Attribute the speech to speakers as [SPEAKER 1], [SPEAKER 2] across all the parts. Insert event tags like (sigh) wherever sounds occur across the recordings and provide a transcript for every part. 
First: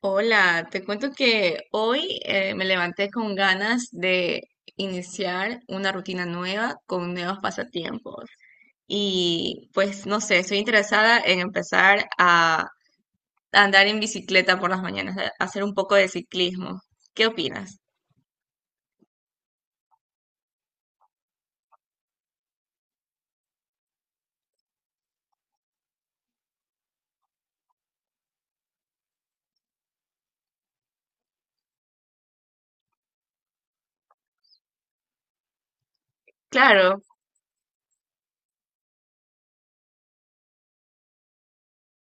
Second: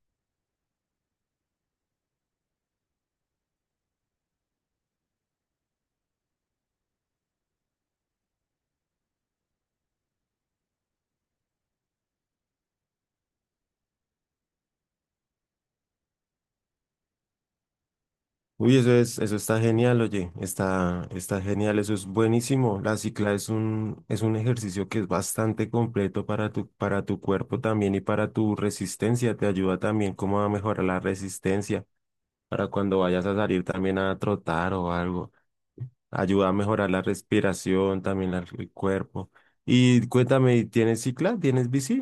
[SPEAKER 1] Hola, te cuento que hoy me levanté con ganas de iniciar una rutina nueva con nuevos pasatiempos. Y pues no sé, estoy interesada en empezar a andar en bicicleta por las mañanas, a hacer un poco de ciclismo. ¿Qué opinas?
[SPEAKER 2] Uy, eso es, eso está genial, oye, está genial, eso es buenísimo. La cicla es un ejercicio que es bastante completo para tu cuerpo también y para tu resistencia. Te ayuda también como a mejorar la resistencia para cuando vayas a salir también a trotar o algo. Ayuda a mejorar la
[SPEAKER 1] Claro,
[SPEAKER 2] respiración, también el cuerpo. Y cuéntame, ¿tienes cicla? ¿Tienes bici?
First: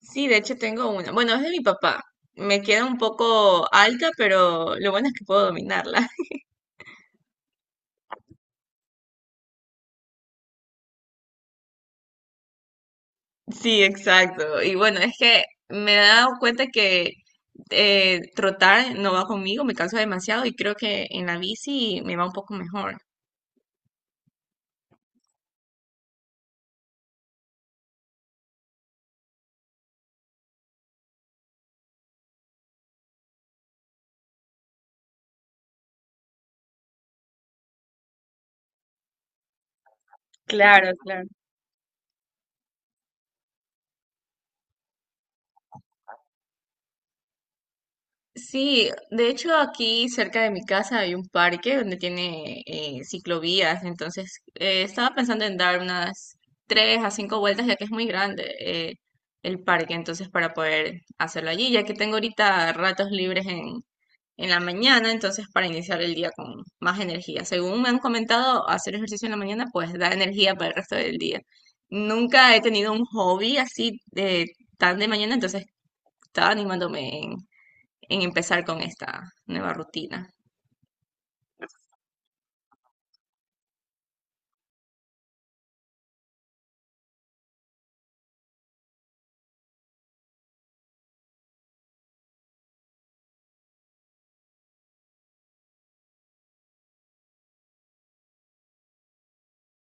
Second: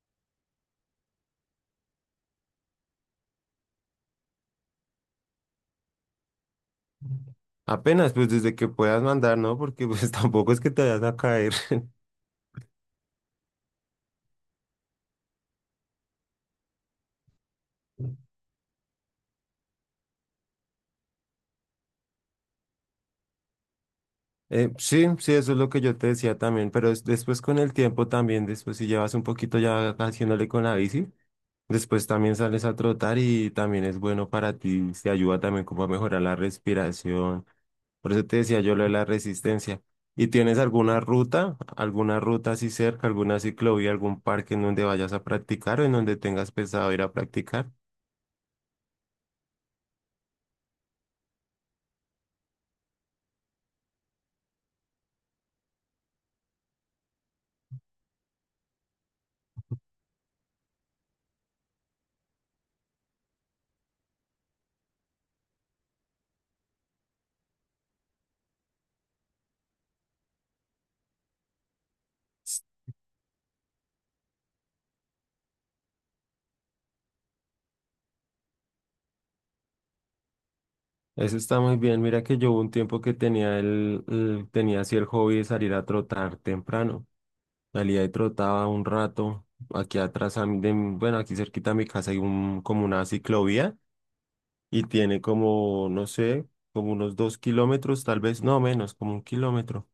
[SPEAKER 1] sí, de hecho tengo una. Bueno, es de mi papá. Me queda un poco alta, pero lo bueno es que puedo dominarla.
[SPEAKER 2] Apenas, pues desde que puedas mandar, ¿no? Porque pues (laughs) tampoco es que te vayas a caer.
[SPEAKER 1] Sí, exacto. Y bueno, es que me he dado cuenta que trotar no va conmigo, me canso demasiado y creo que en la bici me va un poco mejor.
[SPEAKER 2] Sí, sí, eso es lo que yo te decía también, pero después con el tiempo también, después si llevas un poquito ya haciéndole con la bici, después también sales a trotar y también es bueno para ti, te ayuda también como a mejorar la respiración. Por eso te decía yo lo de la resistencia. ¿Y tienes
[SPEAKER 1] Claro,
[SPEAKER 2] alguna
[SPEAKER 1] claro.
[SPEAKER 2] ruta, alguna ruta así cerca, alguna ciclovía, algún parque en donde vayas a practicar o en donde tengas pensado ir a practicar?
[SPEAKER 1] Sí, de hecho aquí cerca de mi casa hay un parque donde tiene ciclovías, entonces estaba pensando en dar unas tres a cinco vueltas ya que es muy grande el parque, entonces para poder hacerlo allí, ya que tengo ahorita ratos libres en la mañana, entonces para iniciar el día con más energía. Según me han comentado, hacer ejercicio en la mañana pues da energía para el resto del día. Nunca he tenido un hobby así de tan de mañana, entonces estaba animándome en empezar con esta nueva rutina.
[SPEAKER 2] Eso está muy bien. Mira que yo hubo un tiempo que tenía tenía así el hobby de salir a trotar temprano. Salía y trotaba un rato. Aquí atrás, a mí de mi- bueno, aquí cerquita de mi casa hay un, como una ciclovía y tiene como, no sé, como unos 2 kilómetros, tal vez, no menos, como 1 kilómetro.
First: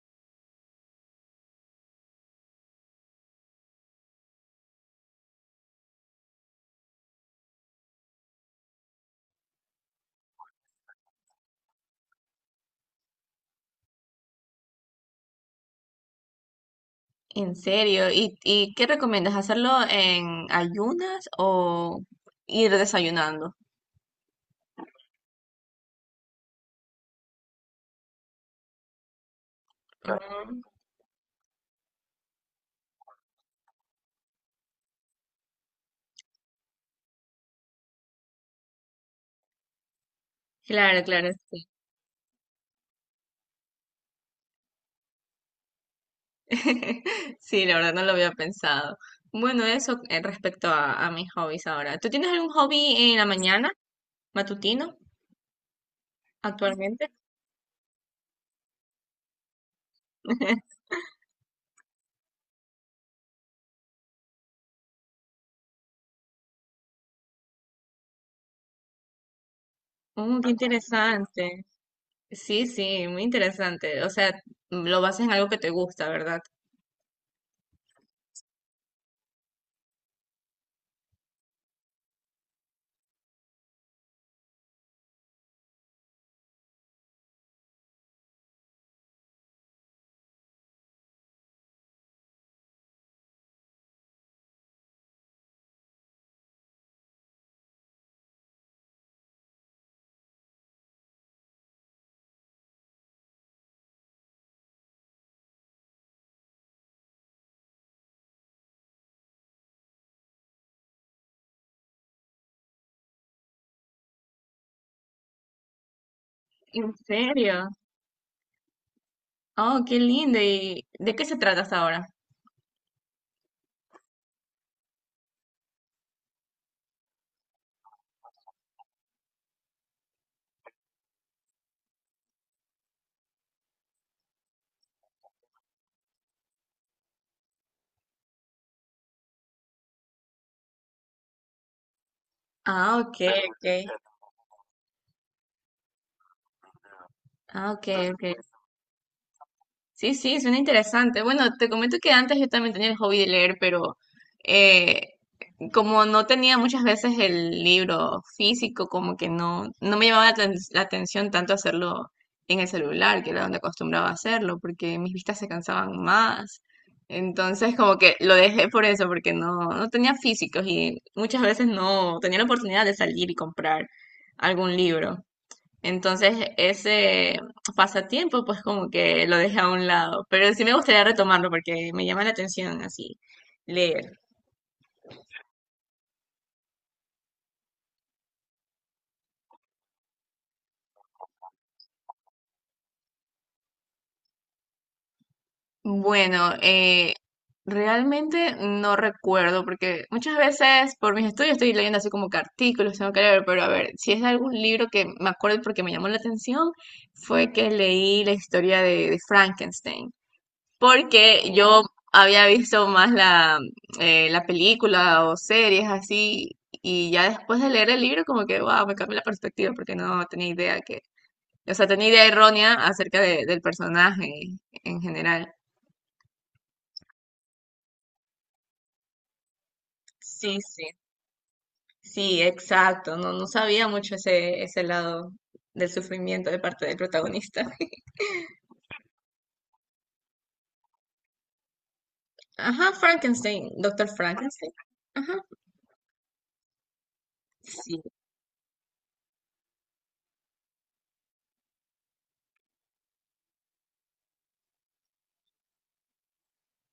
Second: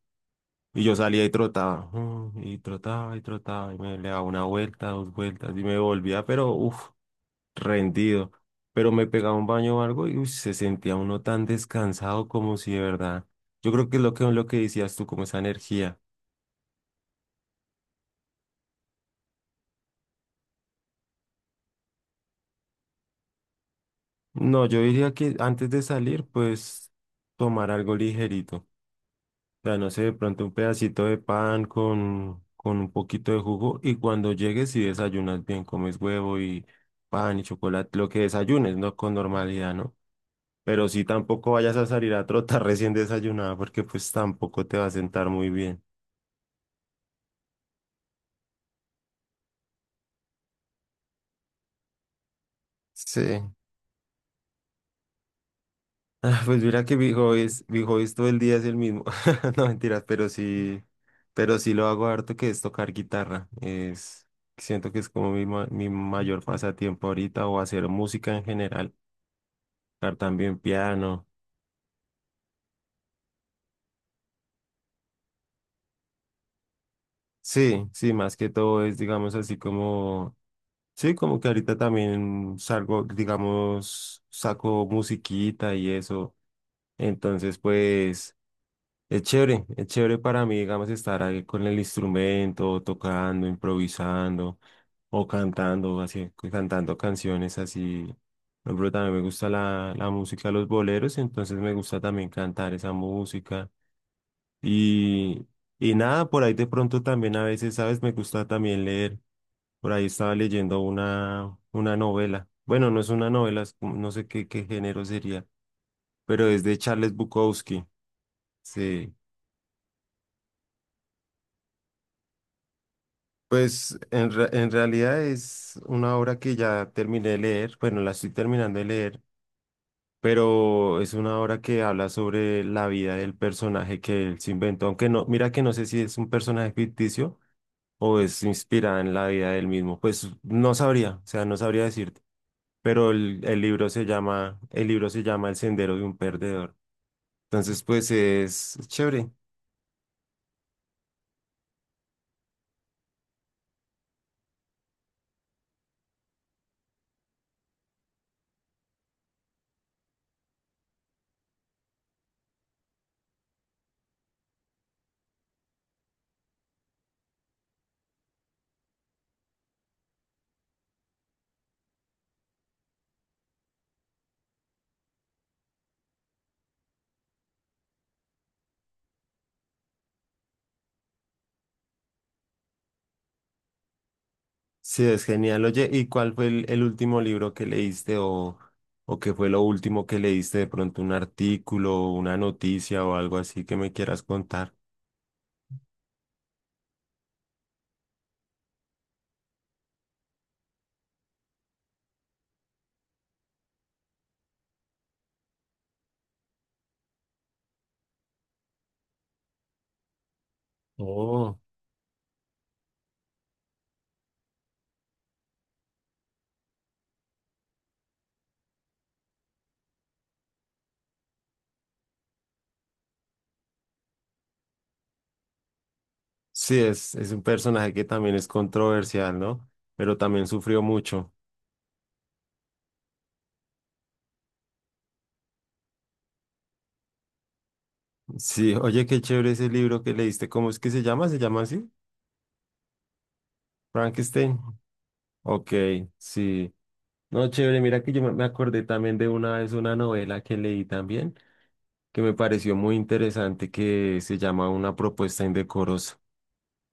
[SPEAKER 2] Y yo salía y trotaba, y trotaba y trotaba, y me le daba una vuelta, dos vueltas, y me volvía, pero uff, rendido. Pero me pegaba un baño o algo y uy, se sentía uno tan descansado como si de verdad. Yo creo que es lo que decías tú, como esa energía.
[SPEAKER 1] En serio, y qué recomiendas? ¿Hacerlo en ayunas o ir desayunando?
[SPEAKER 2] No, yo diría que antes de salir, pues tomar algo ligerito. O sea, no sé, de
[SPEAKER 1] Claro.
[SPEAKER 2] pronto un
[SPEAKER 1] Mm.
[SPEAKER 2] pedacito de pan con, un poquito de jugo y cuando llegues si desayunas bien, comes huevo y pan y chocolate, lo que desayunes, ¿no? Con normalidad, ¿no? Pero
[SPEAKER 1] Claro,
[SPEAKER 2] sí
[SPEAKER 1] claro.
[SPEAKER 2] tampoco vayas a salir a trotar (laughs) recién desayunada porque pues tampoco te va a sentar muy bien.
[SPEAKER 1] (laughs) Sí, la verdad no lo había pensado. Bueno, eso respecto a mis hobbies ahora. ¿Tú tienes algún hobby en la
[SPEAKER 2] Sí.
[SPEAKER 1] mañana, matutino,
[SPEAKER 2] Ah, pues mira que
[SPEAKER 1] actualmente?
[SPEAKER 2] mi hobby es todo el día es el mismo. (laughs) No mentiras, pero sí,
[SPEAKER 1] (laughs)
[SPEAKER 2] lo hago harto que es tocar guitarra. Es, siento que es como mi mayor pasatiempo ahorita o hacer música en general, tocar
[SPEAKER 1] Oh, qué
[SPEAKER 2] también piano.
[SPEAKER 1] interesante. Sí, sí, muy interesante. O sea, lo basas en algo que te gusta, ¿verdad?
[SPEAKER 2] Sí, sí, más que todo es, digamos, así como, sí, como que ahorita también salgo, digamos, saco musiquita y eso. Entonces, pues... es chévere para mí, digamos, estar ahí con el instrumento, tocando, improvisando o cantando, así, cantando canciones así. Por ejemplo, también me gusta la música, los boleros, entonces me gusta también cantar esa música. Y, y nada, por ahí de pronto también a veces, ¿sabes? Me gusta también leer. Por ahí estaba leyendo una novela. Bueno, no es una novela, es como- no sé qué género sería, pero es de
[SPEAKER 1] ¿En
[SPEAKER 2] Charles
[SPEAKER 1] serio?
[SPEAKER 2] Bukowski. Sí.
[SPEAKER 1] Oh, qué lindo. ¿Y de qué se trata hasta ahora?
[SPEAKER 2] Pues en realidad es una obra que ya terminé de leer, bueno, la estoy terminando de leer, pero es una obra que habla sobre la vida del personaje que él se inventó, aunque no, mira que no sé si es un personaje ficticio o es inspirada en la vida del mismo, pues no sabría, o sea, no sabría decirte,
[SPEAKER 1] Ah,
[SPEAKER 2] pero
[SPEAKER 1] ok,
[SPEAKER 2] el
[SPEAKER 1] ok.
[SPEAKER 2] libro se llama, El sendero de un perdedor,
[SPEAKER 1] Ah,
[SPEAKER 2] entonces
[SPEAKER 1] ok,
[SPEAKER 2] pues
[SPEAKER 1] ok.
[SPEAKER 2] es chévere.
[SPEAKER 1] Sí, sí, suena interesante. Bueno, te comento que antes yo también tenía el hobby de leer, pero eh, como no tenía muchas veces el libro físico, como que no, no me llamaba la atención tanto hacerlo en el celular, que era donde acostumbraba a hacerlo, porque mis vistas se cansaban más. Entonces, como que lo dejé por eso, porque no, no tenía físicos y muchas veces no tenía la oportunidad de salir y comprar algún libro. Entonces, ese pasatiempo, pues como que lo dejé a un lado, pero sí me gustaría retomarlo porque me llama la atención así, leer.
[SPEAKER 2] Sí, es genial. Oye, ¿y cuál fue el último libro que leíste o qué fue lo último que leíste? De pronto un artículo, una noticia o algo así que me quieras contar.
[SPEAKER 1] Bueno, realmente no recuerdo, porque muchas veces por mis estudios estoy leyendo así como que artículos, tengo que leer, pero a ver, si es algún libro que me acuerdo porque me llamó la atención, fue que leí la historia de Frankenstein, porque
[SPEAKER 2] Oh,
[SPEAKER 1] yo había visto más la película o series así, y ya después de leer el libro como que, wow, me cambió la perspectiva, porque no tenía idea que, o sea, tenía idea errónea acerca del personaje en general.
[SPEAKER 2] sí, es un personaje que también es controversial, ¿no? Pero también
[SPEAKER 1] Sí,
[SPEAKER 2] sufrió
[SPEAKER 1] sí.
[SPEAKER 2] mucho.
[SPEAKER 1] Sí, exacto. No, no sabía mucho ese, ese lado del sufrimiento de parte del protagonista. (laughs)
[SPEAKER 2] Sí, (laughs) oye, qué chévere ese libro que leíste. ¿Cómo es que se llama? ¿Se llama así?
[SPEAKER 1] Ajá, Frankenstein, Doctor
[SPEAKER 2] Frankenstein.
[SPEAKER 1] Frankenstein. Ajá,
[SPEAKER 2] Ok, sí. No, chévere,
[SPEAKER 1] sí.
[SPEAKER 2] mira que yo me acordé también de una vez una novela que leí también que me pareció muy interesante que se llama Una propuesta indecorosa.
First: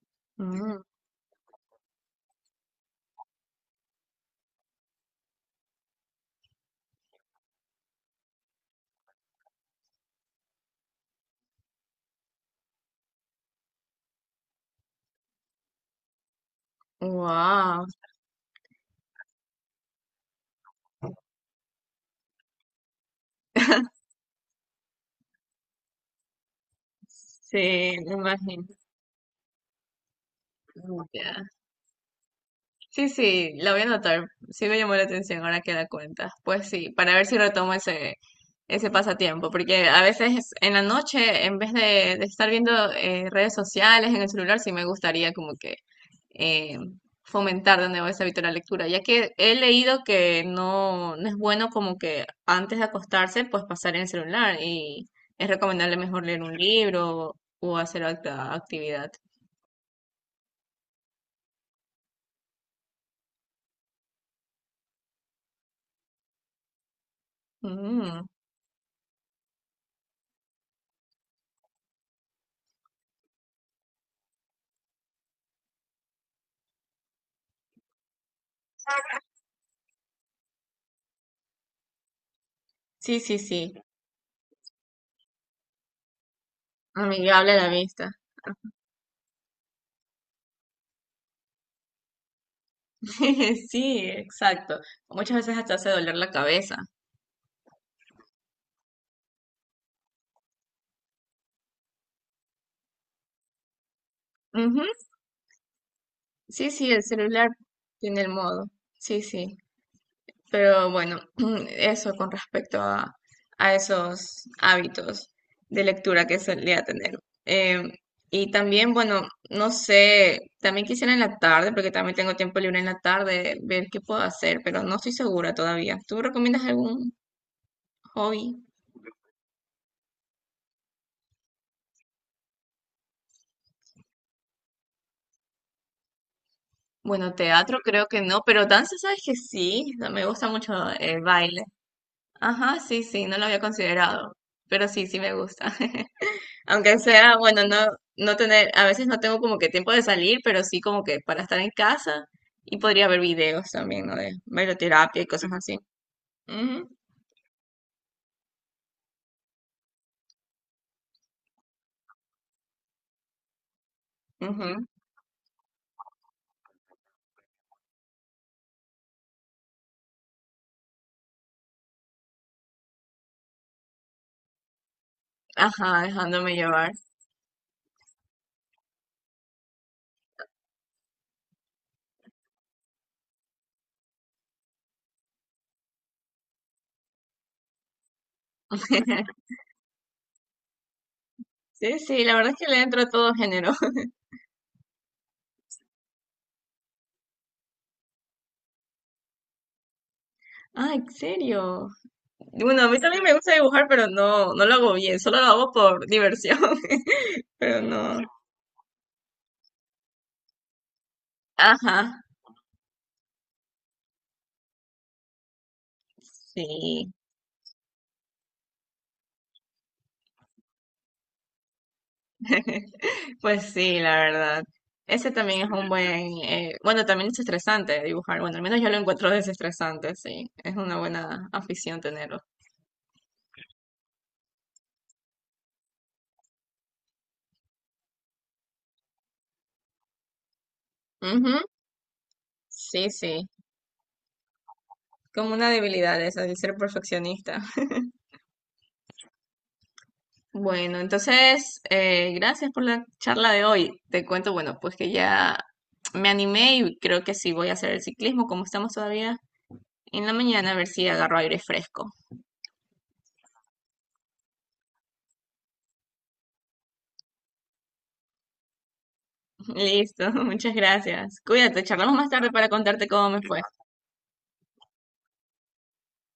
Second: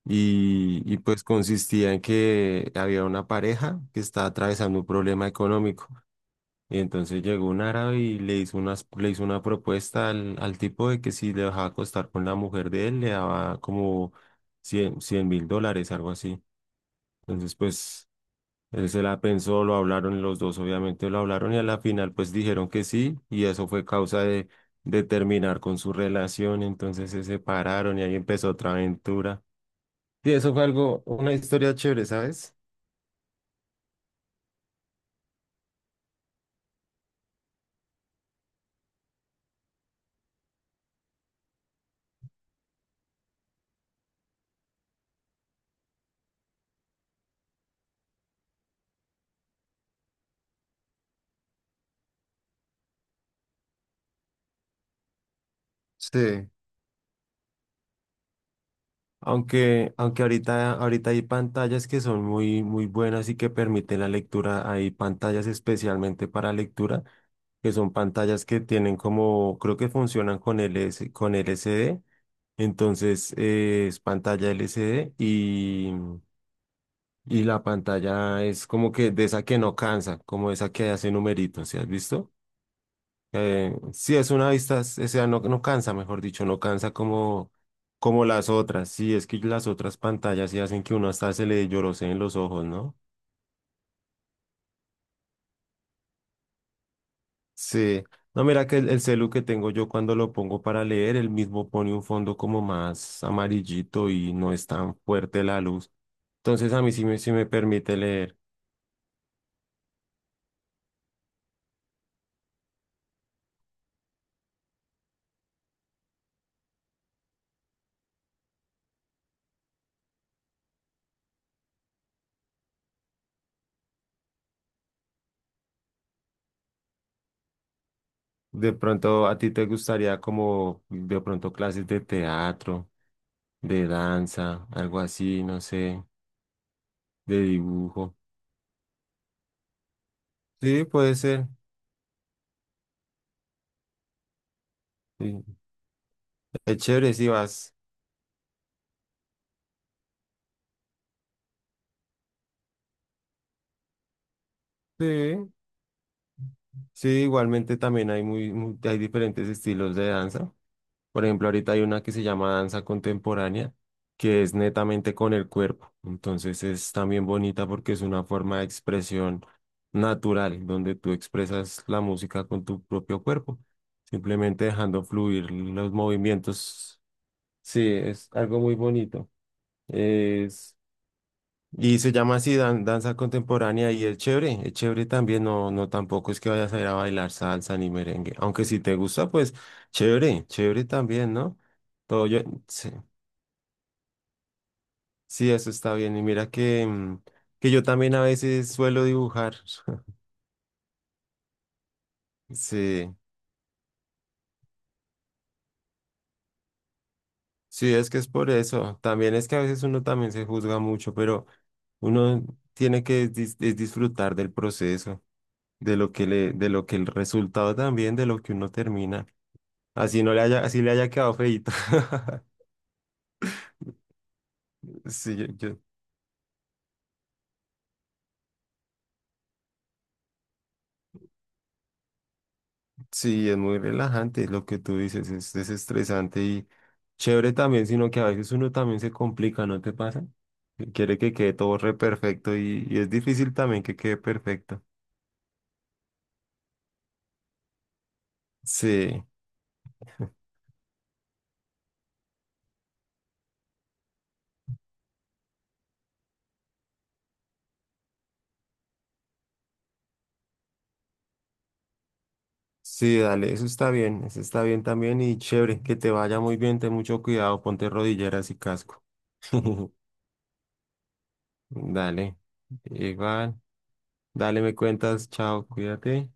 [SPEAKER 2] Y pues consistía en que había una pareja que estaba atravesando un problema económico. Y entonces llegó un árabe y le hizo unas, le hizo una propuesta al tipo de que si le dejaba acostar con la mujer de él, le daba como $100.000, algo así. Entonces,
[SPEAKER 1] Wow.
[SPEAKER 2] pues él se la pensó, lo hablaron los dos, obviamente lo hablaron y a la final pues dijeron que sí y eso fue causa de terminar con su relación, entonces se
[SPEAKER 1] Sí,
[SPEAKER 2] separaron y
[SPEAKER 1] me
[SPEAKER 2] ahí empezó
[SPEAKER 1] imagino.
[SPEAKER 2] otra aventura. Y eso fue algo, una
[SPEAKER 1] Ya.
[SPEAKER 2] historia chévere, ¿sabes?
[SPEAKER 1] Sí, sí, la voy a anotar. Sí me llamó la atención ahora que la cuentas. Pues sí, para ver si retomo ese, ese pasatiempo. Porque a veces en la noche, en vez de estar viendo redes sociales en el celular, sí me gustaría como que eh, fomentar de nuevo ese hábito de la lectura, ya que he leído que no, no es bueno como que antes de acostarse, pues pasar en el celular y es recomendable mejor leer
[SPEAKER 2] Sí,
[SPEAKER 1] un libro o hacer otra actividad.
[SPEAKER 2] aunque ahorita hay pantallas que son muy, buenas y que permiten la lectura, hay pantallas especialmente para lectura, que son
[SPEAKER 1] Mm.
[SPEAKER 2] pantallas que tienen como, creo que funcionan con LS, con LCD. Entonces es pantalla LCD y la pantalla es como que de esa que no cansa, como esa que hace numeritos, ¿sí has visto?
[SPEAKER 1] Sí, sí, sí,
[SPEAKER 2] Sí, es una vista, o sea, no, no cansa, mejor dicho, no cansa como,
[SPEAKER 1] amigable a la vista.
[SPEAKER 2] como las
[SPEAKER 1] (laughs)
[SPEAKER 2] otras. Sí, es que las otras pantallas sí hacen que uno hasta se le lloroseen los ojos, ¿no?
[SPEAKER 1] Sí, exacto. Muchas veces hasta hace doler la cabeza.
[SPEAKER 2] Sí. No, mira que el celu que tengo yo cuando lo pongo para leer, él mismo pone un fondo como más amarillito y no es
[SPEAKER 1] Ujú.
[SPEAKER 2] tan fuerte la luz.
[SPEAKER 1] Sí,
[SPEAKER 2] Entonces a mí
[SPEAKER 1] sí, el
[SPEAKER 2] sí me
[SPEAKER 1] celular
[SPEAKER 2] permite
[SPEAKER 1] tiene el
[SPEAKER 2] leer.
[SPEAKER 1] modo. Sí, sí. Pero bueno, (clears throat) eso con respecto a esos hábitos de lectura que solía tener. Em, y también, bueno, no sé, también quisiera en la tarde, porque también tengo tiempo libre en la tarde, ver qué puedo hacer, pero no estoy segura todavía. ¿Tú recomiendas algún hobby?
[SPEAKER 2] De pronto a ti te gustaría como de pronto clases de teatro, de danza, algo así, no sé,
[SPEAKER 1] Bueno,
[SPEAKER 2] de
[SPEAKER 1] teatro creo
[SPEAKER 2] dibujo.
[SPEAKER 1] que no, pero danza, sabes que sí, o sea, me gusta mucho
[SPEAKER 2] Sí, puede
[SPEAKER 1] el
[SPEAKER 2] ser.
[SPEAKER 1] baile. Ajá, sí, sí, no lo había considerado, pero sí, sí me
[SPEAKER 2] Sí.
[SPEAKER 1] gusta. (laughs)
[SPEAKER 2] Es
[SPEAKER 1] Aunque
[SPEAKER 2] chévere si
[SPEAKER 1] sea, bueno,
[SPEAKER 2] vas.
[SPEAKER 1] no, no tener, a veces no tengo como que tiempo de salir, pero sí como que para estar en casa y podría ver videos también, ¿no? De bailoterapia y cosas
[SPEAKER 2] Sí,
[SPEAKER 1] así. Ujú,
[SPEAKER 2] sí, igualmente también hay muy, hay diferentes estilos de danza. Por ejemplo, ahorita hay una que se llama danza contemporánea, que es
[SPEAKER 1] ujú.
[SPEAKER 2] netamente con el cuerpo. Entonces es también bonita porque es una forma de expresión natural, donde tú expresas la música con tu propio cuerpo, simplemente dejando fluir los
[SPEAKER 1] Ajá, dejándome llevar.
[SPEAKER 2] movimientos. Sí, es algo muy bonito. Es y se llama así danza contemporánea y es chévere también, no, no tampoco es que vayas a ir a bailar salsa ni merengue, aunque si te gusta,
[SPEAKER 1] (laughs)
[SPEAKER 2] pues chévere, chévere también, ¿no?
[SPEAKER 1] Sí, sí,
[SPEAKER 2] Todo
[SPEAKER 1] la
[SPEAKER 2] yo,
[SPEAKER 1] verdad es que le
[SPEAKER 2] sí,
[SPEAKER 1] entro a todo género. (laughs)
[SPEAKER 2] sí, eso está bien. Y mira que yo también a veces suelo dibujar. (laughs)
[SPEAKER 1] Ah, ¿en serio? Bueno, a mí
[SPEAKER 2] Sí,
[SPEAKER 1] también me gusta dibujar, pero no, no lo hago bien, solo lo hago por diversión. (laughs) Pero
[SPEAKER 2] sí, es
[SPEAKER 1] no.
[SPEAKER 2] que es por eso. También es que a veces uno también se juzga mucho, pero
[SPEAKER 1] Ajá,
[SPEAKER 2] uno tiene que es disfrutar del proceso, de lo que le, de lo que el
[SPEAKER 1] sí.
[SPEAKER 2] resultado también, de lo que uno termina. Así no le haya, así le haya quedado feíto. (laughs)
[SPEAKER 1] (laughs) Pues sí, la verdad. Ese
[SPEAKER 2] Sí,
[SPEAKER 1] también es un buen, bueno, también es estresante dibujar. Bueno, al menos yo lo encuentro desestresante, sí. Es una buena afición tenerlo.
[SPEAKER 2] sí, es muy relajante lo que tú dices, es desestresante y chévere también, sino que a veces uno también se complica, ¿no te pasa? Que quiere que quede
[SPEAKER 1] Ujú.
[SPEAKER 2] todo re perfecto y
[SPEAKER 1] Sí,
[SPEAKER 2] es
[SPEAKER 1] sí.
[SPEAKER 2] difícil también que quede perfecto.
[SPEAKER 1] Como una debilidad esa, el ser perfeccionista. (laughs)
[SPEAKER 2] Sí, (laughs)
[SPEAKER 1] Bueno, entonces, gracias por la charla de hoy. Te cuento, bueno, pues que ya me animé y creo que sí voy a hacer el ciclismo, como estamos todavía en la mañana, a ver si agarro aire fresco.
[SPEAKER 2] sí, dale, eso está bien también y chévere, que te vaya muy bien, ten mucho cuidado, ponte rodilleras y casco.
[SPEAKER 1] (laughs)
[SPEAKER 2] (laughs)
[SPEAKER 1] Listo, (laughs) muchas gracias. Cuídate, charlamos más
[SPEAKER 2] Dale,
[SPEAKER 1] tarde para contarte cómo me
[SPEAKER 2] igual,
[SPEAKER 1] fue.
[SPEAKER 2] dale, me cuentas, chao, cuídate.